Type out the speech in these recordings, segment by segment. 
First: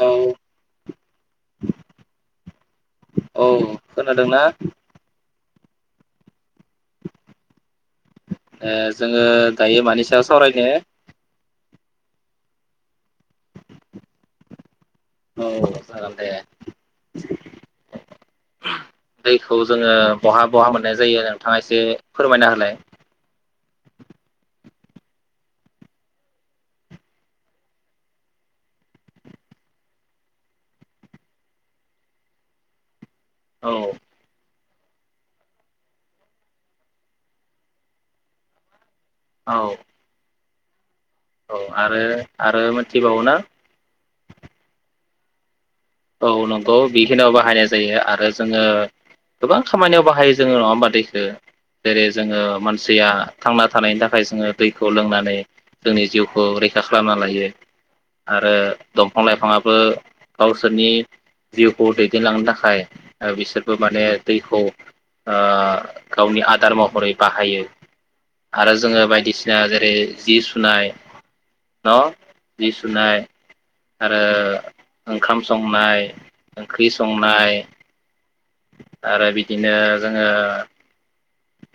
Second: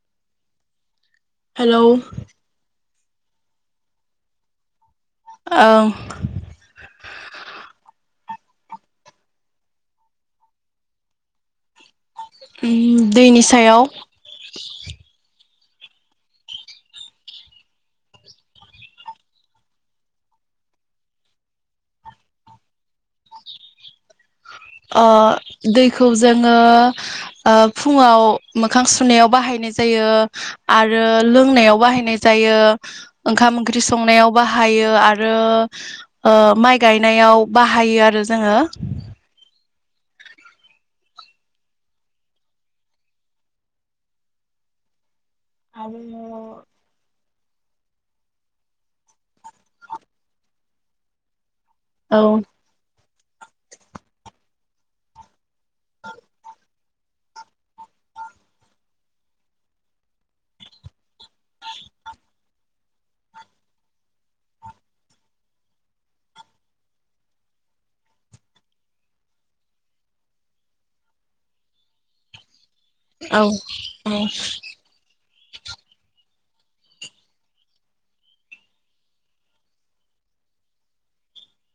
औ। हेलौ। अह खोनादों ना? औ। ओ जोङो दायो मानि सायाव सावरायनो? उम दैनि सायाव। औ जागोन दे। [inaudible] दैखौ जोङो बहा बहा मोननाय जायो नोंथाङा एसे फोरमायना होलाय। अ‌ दैखौ जोङो ओ फुङाव मोखां सुनायाव बाहाय नाय जायो आरो लोंनायाव बाहायनाय जायो ओंखाम औ ओंख्रि संनायाव बा हायो आरो ओ माइ गायनायाव बाहायो आरो जोङो। औ। औ आरो आरो मोनथिबावो ना? औ नंगौ बेखिनियाव बा हायनाय जायो आरो जोङो गोबां खामानियाव बाहायो जोङो नङा होमबा दैखो। जेरै जोङो मानसैया थांना थानायनि थाखाय जोङो दैखौ लोंनानै जोंनि जिउखौ रैखा खालामना लायो। आरो दंफां लाइफाङाबो गाव सोरनि जिउखौ दैदेनलांनो थाखाय ओ बिसोरबो माने दैखौ ओ गावनि आदार महरै बाहायो। आरो जोङो बायदिसिना जेरै जि सुनाय न' जि सुनाय औ आरो [unintelligible] ओंखाम संनाय, ओंख्रि संनाय। आरो बिदिनो जोङो।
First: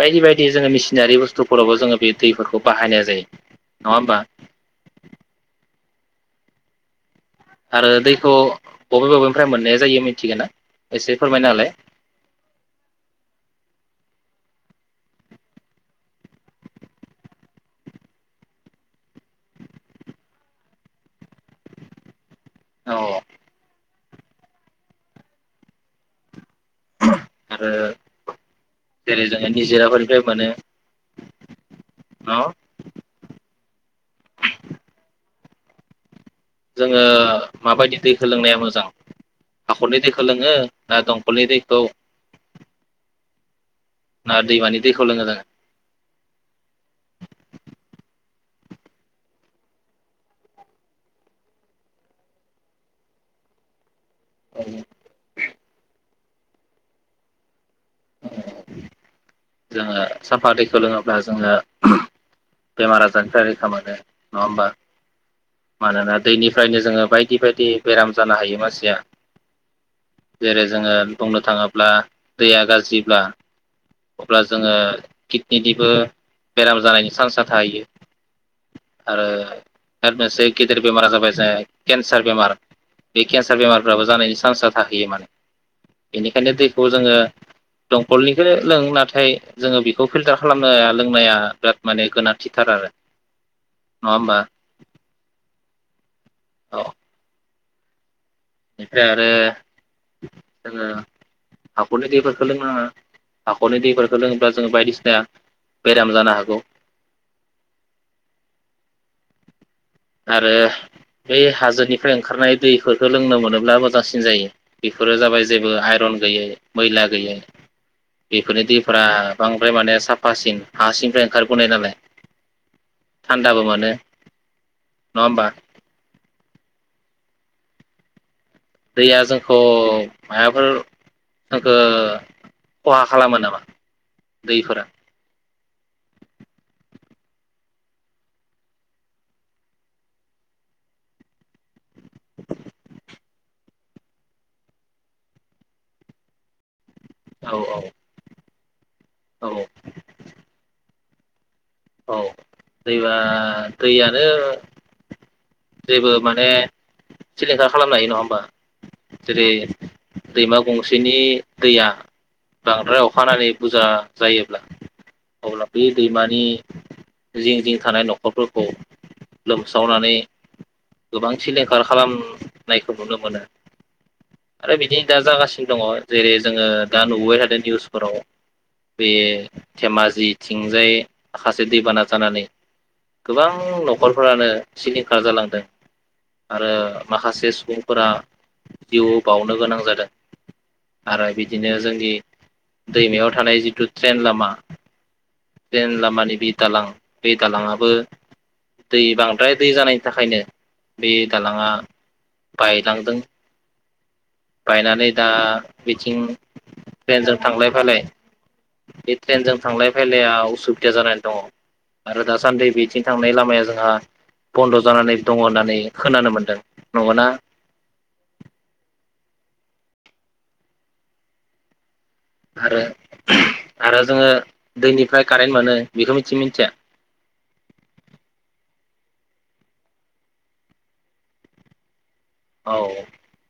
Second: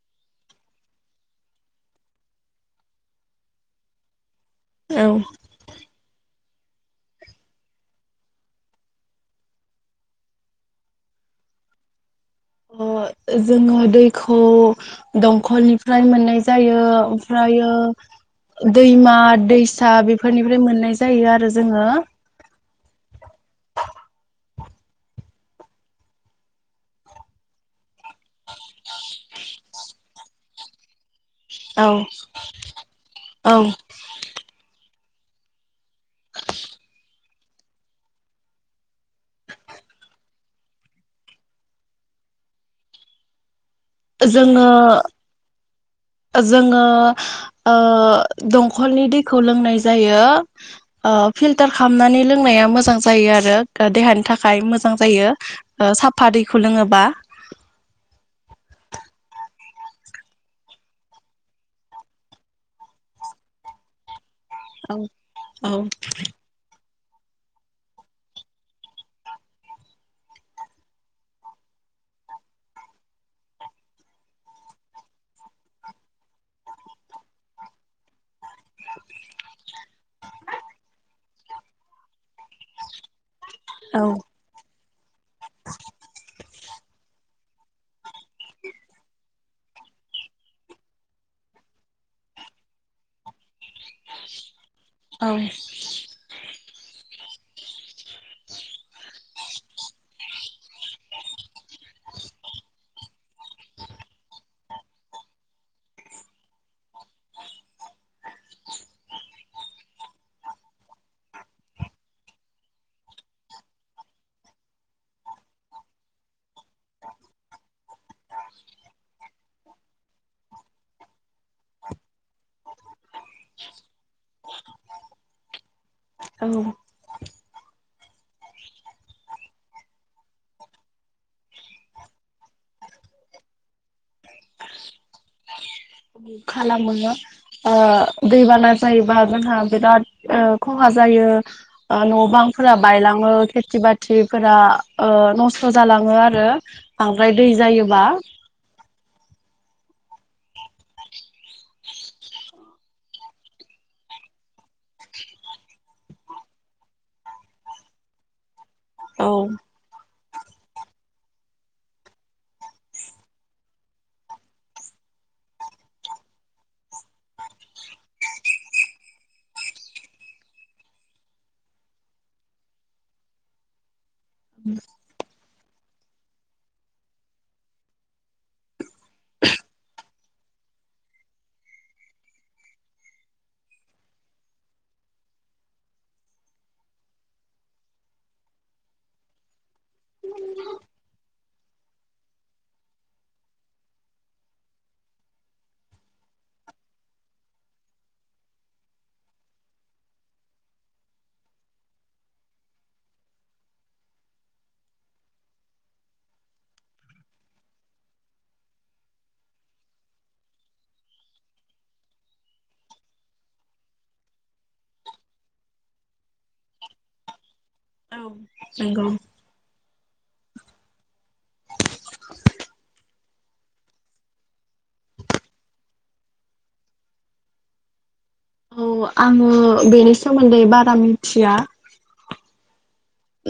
बायदि बायदि जोङो मिसिनारि बुस्थुफोरावबो जोङो बे दैफोरखौ बाहायनाय जायो। नङा होमबा। औ। आरो दैखौ बबे बबेनिफ्राय मोननाया जायो मिथिगोना एसे फोरमायना होलाय? अ। जोङो दैखौ दंखलनिफ्राय मोननाय जायो ओमफ्रायो दैमा दैसा बेफोरनिफ्राय मोननाय जायो आरो जोङो औ। आरो जेरै जों निजोराफोरनिफ्रायबो मोनो। औ न' औ। जोङो माबायदि दैखो लोंनाया मोजां? हाखरनि दैखो लोङो दंकलनि दैखौ। [unintelligible] ना जोङो दैमानि दैखौ लोङो ना? जोङो ओ दंखलनि दैखौ लोंनाय जायो। ओ फिल्टार खालामनानै लोंनाया मोजां जायो आरो देहानि थाखाय जोङो मोजां जायो ओ साफा दैखौ लोङोबा। जोङो साफा दैखौ लोङोब्ला जोङो ओहम- बेमार आजारनिफ्राय रैखा मोनो नङा होमबा औ औ मानोना दैनिफ्रायनो जोङो। बायदि बायदि बेराम जानो हायो मानसिया। जेरै जोङो बुंनो थाङोब्ला दैया गाज्रिब्ला अब्ला जोङो किडनिनिबो बेराम जानायनि चान्सा [unintelligible] जाय केन्सार बेमार बे केन्सार औ बेमारफ्राबो जानायनि चान्ससा थाहैयो माने। बेनिखायनो दैखौ जोङो दंकलनिखो लों नाथाय जोङो बिखौ फिल्टार खालामनो लोंनाया बिराद माने गोनांथार। थिथार आरो। औ। औ बेनिफ्राय आरो जोङो हाखरनि दैफोरखो लोंनााङा हाखरनि दैफोरखो लोङोब्ला जोंङो बायदिसिना बेराम जानो हागौ। [unintelligible] आरो। बै हाजोनिफ्राय ओंखारनाय दैफोरखो लोंनो मोनोब्ला मोजांसिन जायो बेफोरो जाबाय जेबो आइरन गैयै मैला गैयै बेफोरनि दैफोरा बांद्राय माने साफासिन हासिंनिफ्राय ओंखारबोनाय नालाय। थान्दाबो मोनो नङा होमबा। औ दैया जोंखौ मायबाफोर जोंखो खहा खालामो नामा दैफोरा? खालामो ओ दैबाना जायोबा जोंहा बिराद ओ खहा जा जायो ओ न' बांफोरा बायलाङो खेथि बाथिफोरा ओ नसथ जालाङो। बाङो आरो बांद्राय दै औ औ जायोबा। [inaudible] औ दैबा दैयानो जेबो माने सिलिंखार खालामनो हायो नङा होमबा औ जेरै दैमा गंसेनि दैया बांद्राय अखानानै बुजा जायोब्ला। अब्ला बे दैमानि जिं जिं थानाय न'खरफोरखौ लोमसावनानै गोबां सिलिंखार खालाम नायखौ नुनो मोनो आरो बिदिनो दा जागासिनो दङ जेरै जोङो दा नुबोबाय थादों निउसफोराव बे धेमाजि थिंजाय खासे दैबाना जानानै गोबां न'खरफोरानो सिलिं खा जालांदों आरो माखासे सुबुंफोरा जिउ बावनो गोनां जादों आरो बिदिनो जोंनि दैमायाव थानाय जिथु ट्रेन लामा जेन लामानि बि दालां बि दालाङाबो दै बांद्राय दै जानाय थाखायनो बे दालाङा बायलांदों बायनानै दा बिथिं ट्रेनजों थांलाय फैलाय बे ट्रेनजों थांलाय फैलाया उसुबिदा जानानै दङ आरो दासानदै बेथिं थांनाय लामाया जोंहा बन्द जानानै दङ होननानै खोनानो मोनदों नंगना औ नंगौ आरो आरो जोङो दैनिफ्राय कारेन्ट मोनो बेखौ मिथियो ना मिथिया [inaudible] औ आङो बेनि सोमोन्दै बारा मिनथिया औ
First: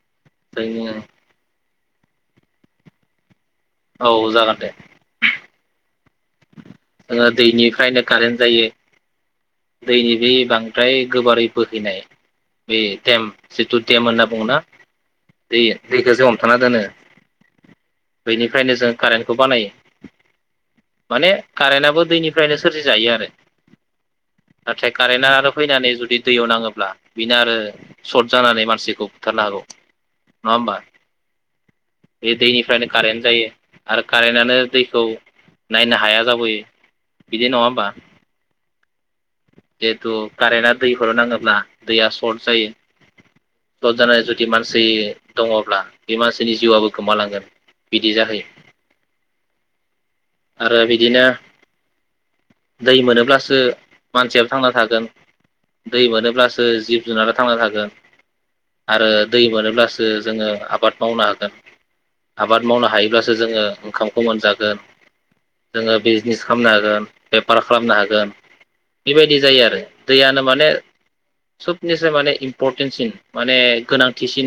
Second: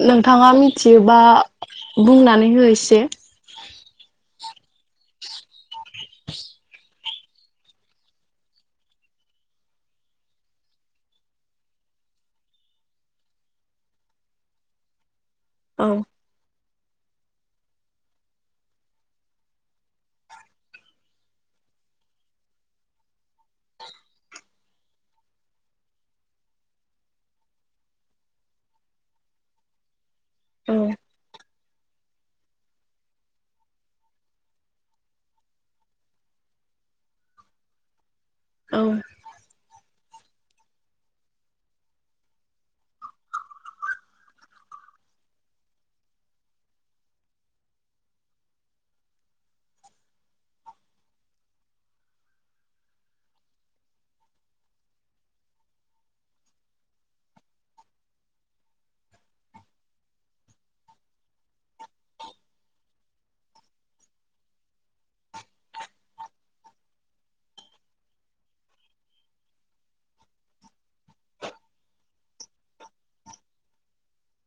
नोंथाङा जोंनि मिथियोबा बुंनानै हो एसे औ जागोन दे [inaudible] जोङो दैनिफ्रायनो कारेन्ट जायो दैनि बे बांद्राय गोबारै बोहैनाय बे टेम जिथु टेम होनना बुङोना दै औ दैखौ जे हमथाना दोनो बैनिफ्रायनो जों कारेन्टखौ बानायो माने कारेन्टआबो दैनिफ्रायनो सोरजि जायो आरो नाथाय कारेन्टआ आरो फैनानै जुदि दैयाव नाङोब्ला बिनो आरो सर्ट जानानै मानसिखौ बु ना हागौ नङा होमबा औ बे दैनिफ्रायनो कारेन्ट जायो आरो कारेन्टानो दैखौ नायनो हाया जाबोयो बिदि नङा होमबा औ जिथु कारेन्टा दैफोराव नाङोब्ला दैया सर्ट जायो सर्ट जानानै जुदि मानसि दङब्ला बे मानसिनि जिउआबो गोमालांगोन बिदि जाहैयो [inaudible] आरो बिदिनो दै मोनोब्लासो मानसियाबो थांना थागोन दै मोनोब्लासो जिब जुनारा थांना थागोन आरो दै मोनोब्लासो जोङो आबाद मावनो हागोन आबाद मावनो हायोब्लासो जोङो ओंखामखौ मोनजागोन जोङो बिजनेस खालामनो हागोन बेफार खालामनो हागोन बेबायदि जायो आरो दैयानो माने सबनिसाय माने इन्परटेनसिन माने गोनांथिसिन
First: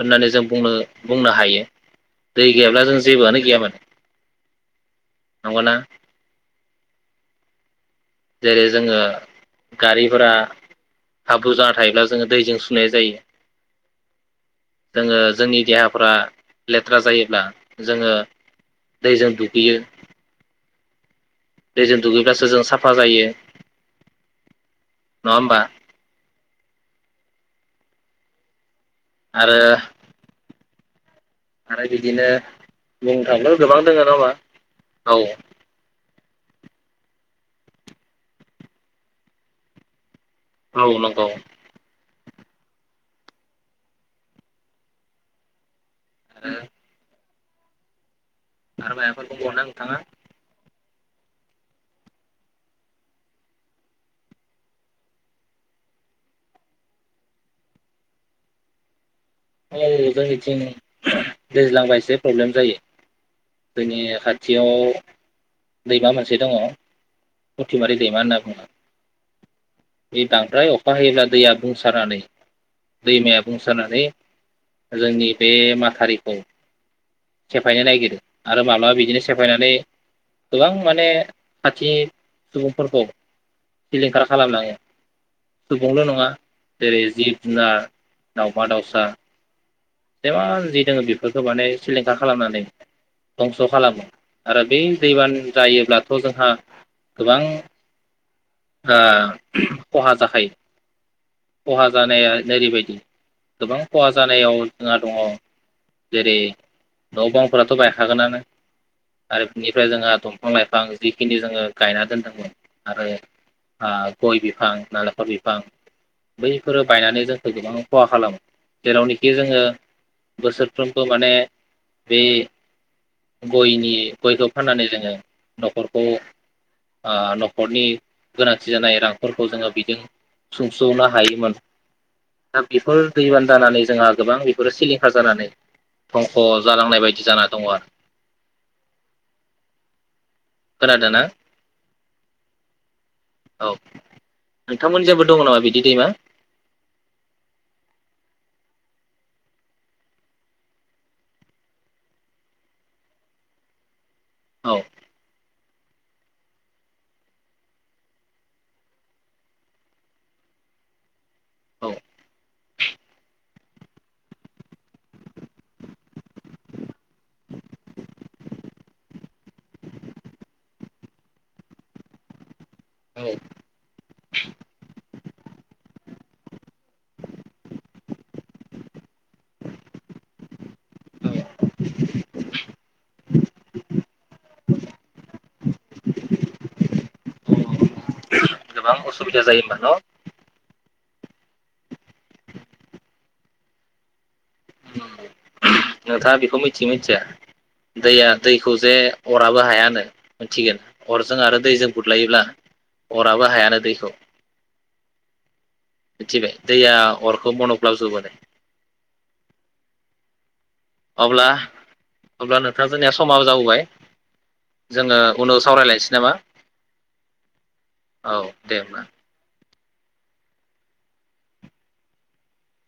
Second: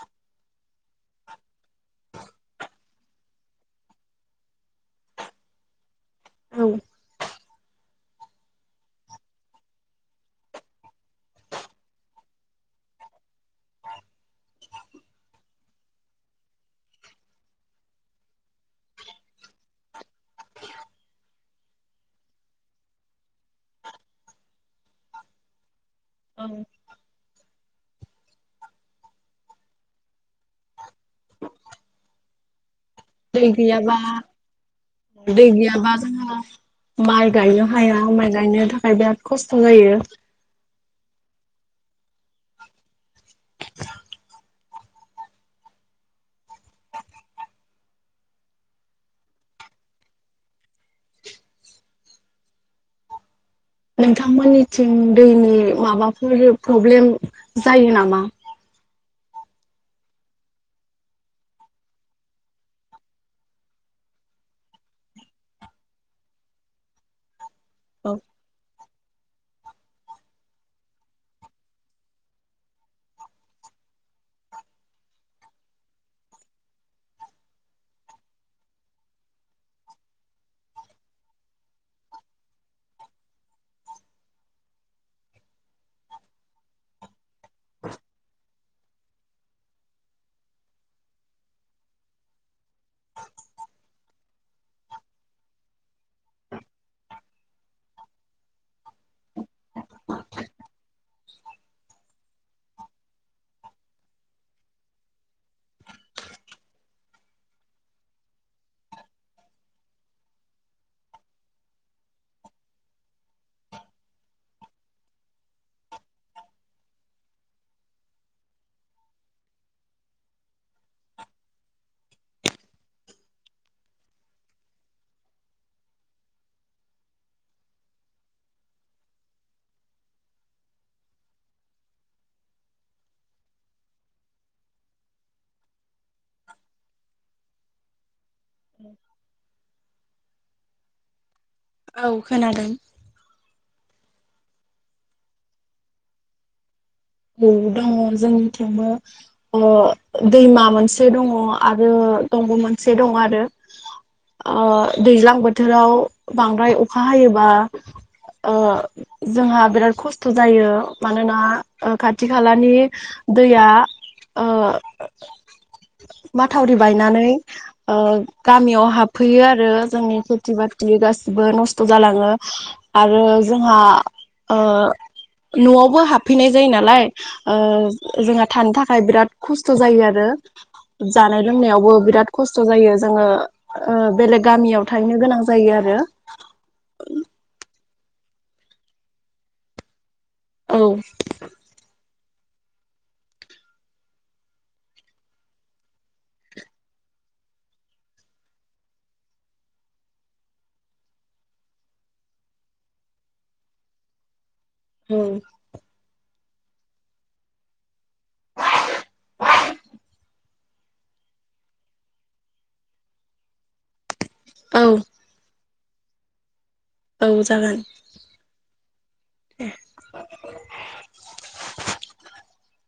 होननानै जों बुंनो बुंनो हायो दै गैयाब्ला जों जेबोआनो गैयामाथो नंगौना जेरै जोङो गारिफोरा हाब्रु जाना थायोब्ला जोङो दैजों सुनाय जायो जोङो जोंनि देहाफ्रा लेथ्रा जायोब्ला जोङो दैजों दुगैयो दैजों दुगैब्लासो जों साफा जायो नङा होमबा औं आरो आरो बिदिनो बुंनो दै थाङोब्ला गोबां गैयाबा दङ नडाहोनबा औ दै गैयाबा जोंहा माइ गायनो हाया माइ गायनो थाखाय बिराद खस्थ' जायो औ नंगौ आरो आरो माबाफोर बुंबावयोना नोंथाङा नोंथांमोननिथिं दैनि माबाफोर प्रब्लेम जायो नामा [inaudible] दैज्लांबा एसे प्रब्लेम जायो जोंनि खाथियाव दैमा मोनसे दङ उथिमारि औ दैमा होनना बुङो बे बांद्राय अखा हायोब्ला दैया बुंसारनानै दैमाया बुंसारनानै जोंनि बे माथारिखौ सेफायनो नागिरो आरो माब्लाबा बिदिनो सेफायनानै गोबां माने खाथिनि सुबुंफोरखौ सिलिंखार खालामलाङो सुबुंल' नङा जेरै जिब जुनार दावमा दाावसा जेमान जि दङ बेफोरखौ माने सिलिंखार खालामनानै धंस' खालामो आरो बे दैबान जायोब्लाथ' जोंहा गोबां ओ खहा जाखायो खहा जानाया ओरैबायदि गोबां खहा जानायाव जोंहा दङ जेरै न' बांफोराथ' बायखागोनानो आरो बिनिफ्राय जोंहा दं बिफां लाइफां जिखिनि जोङो गायना दोनदोंमोन आरो ओ गय बिफां नालेंखर बिफां बैफोरो बायनानै जोंखौ गोबां खहा खालामो जेरावनोखि जोङो बोसोरफ्रोमबो माने बे गयनि गयखौ फाननानै जोङो न'खरखौ ओ न'खरनि गोनांथि जानाय रांफोरखौ जोङो बिदों सुंसौनो हायोमोन दा बेफोर दैबाना जानानै जोंहा गोबां बेफोरो सिलिंखार जानानै धंख' जालांनाय बायदि जाना दङ आरो उ खोनादोंना औ खोनादों औ नोंथांमोन जाबो दङ नामा बिदि दैमा औ दङ जोंनि थिंबो ओ दैमा मोनसे दङ आरो दंग मोनसे दं आरो ओ औ दैज्लां बोथोर बोथोराव बांद्राय अखा हायोबा ओ जोंहा बिराद खस्थ' जायो मानोना औ खाथि खालानि दैया ओ माथावरि बायनानै ओ गामियाव हाबफैयो आरो जोंनि खेथि बाथि गासिबो नस्थ जालाङो आरो जोंहा ओ‌ नआवबो हाबफैनाय जायो नालाय ओ जोंहा थानो थाखाय बिराद खस्थ जायो आरो जानाय लोंनायावबो बिराद खस्थ जायो जोङो ओ बेलेग गामियाव थाहैनो गोनां जायो आरो [inaudible] [inaudible] गोबां असुबिदा जायो ओमबा न औ। नोंथाङा बेखौ मिथियो मिथिया? दैया दैखौ जे अराबो हायानो मिथिगोन अरजों आरो दैजों बुज्लायोब्ला। अराबो हायानो दैखौ। हुम। मिथिबाय दैया अरखौ मनग्लाबजोबोनो। अब्ला अब्ला नोंथां जोंनिया समा जाबोबाय औ जोङो उनाव स सावरायलायनोसै नामा? औ जागोन। औ दे होनोमबा। [inaudible]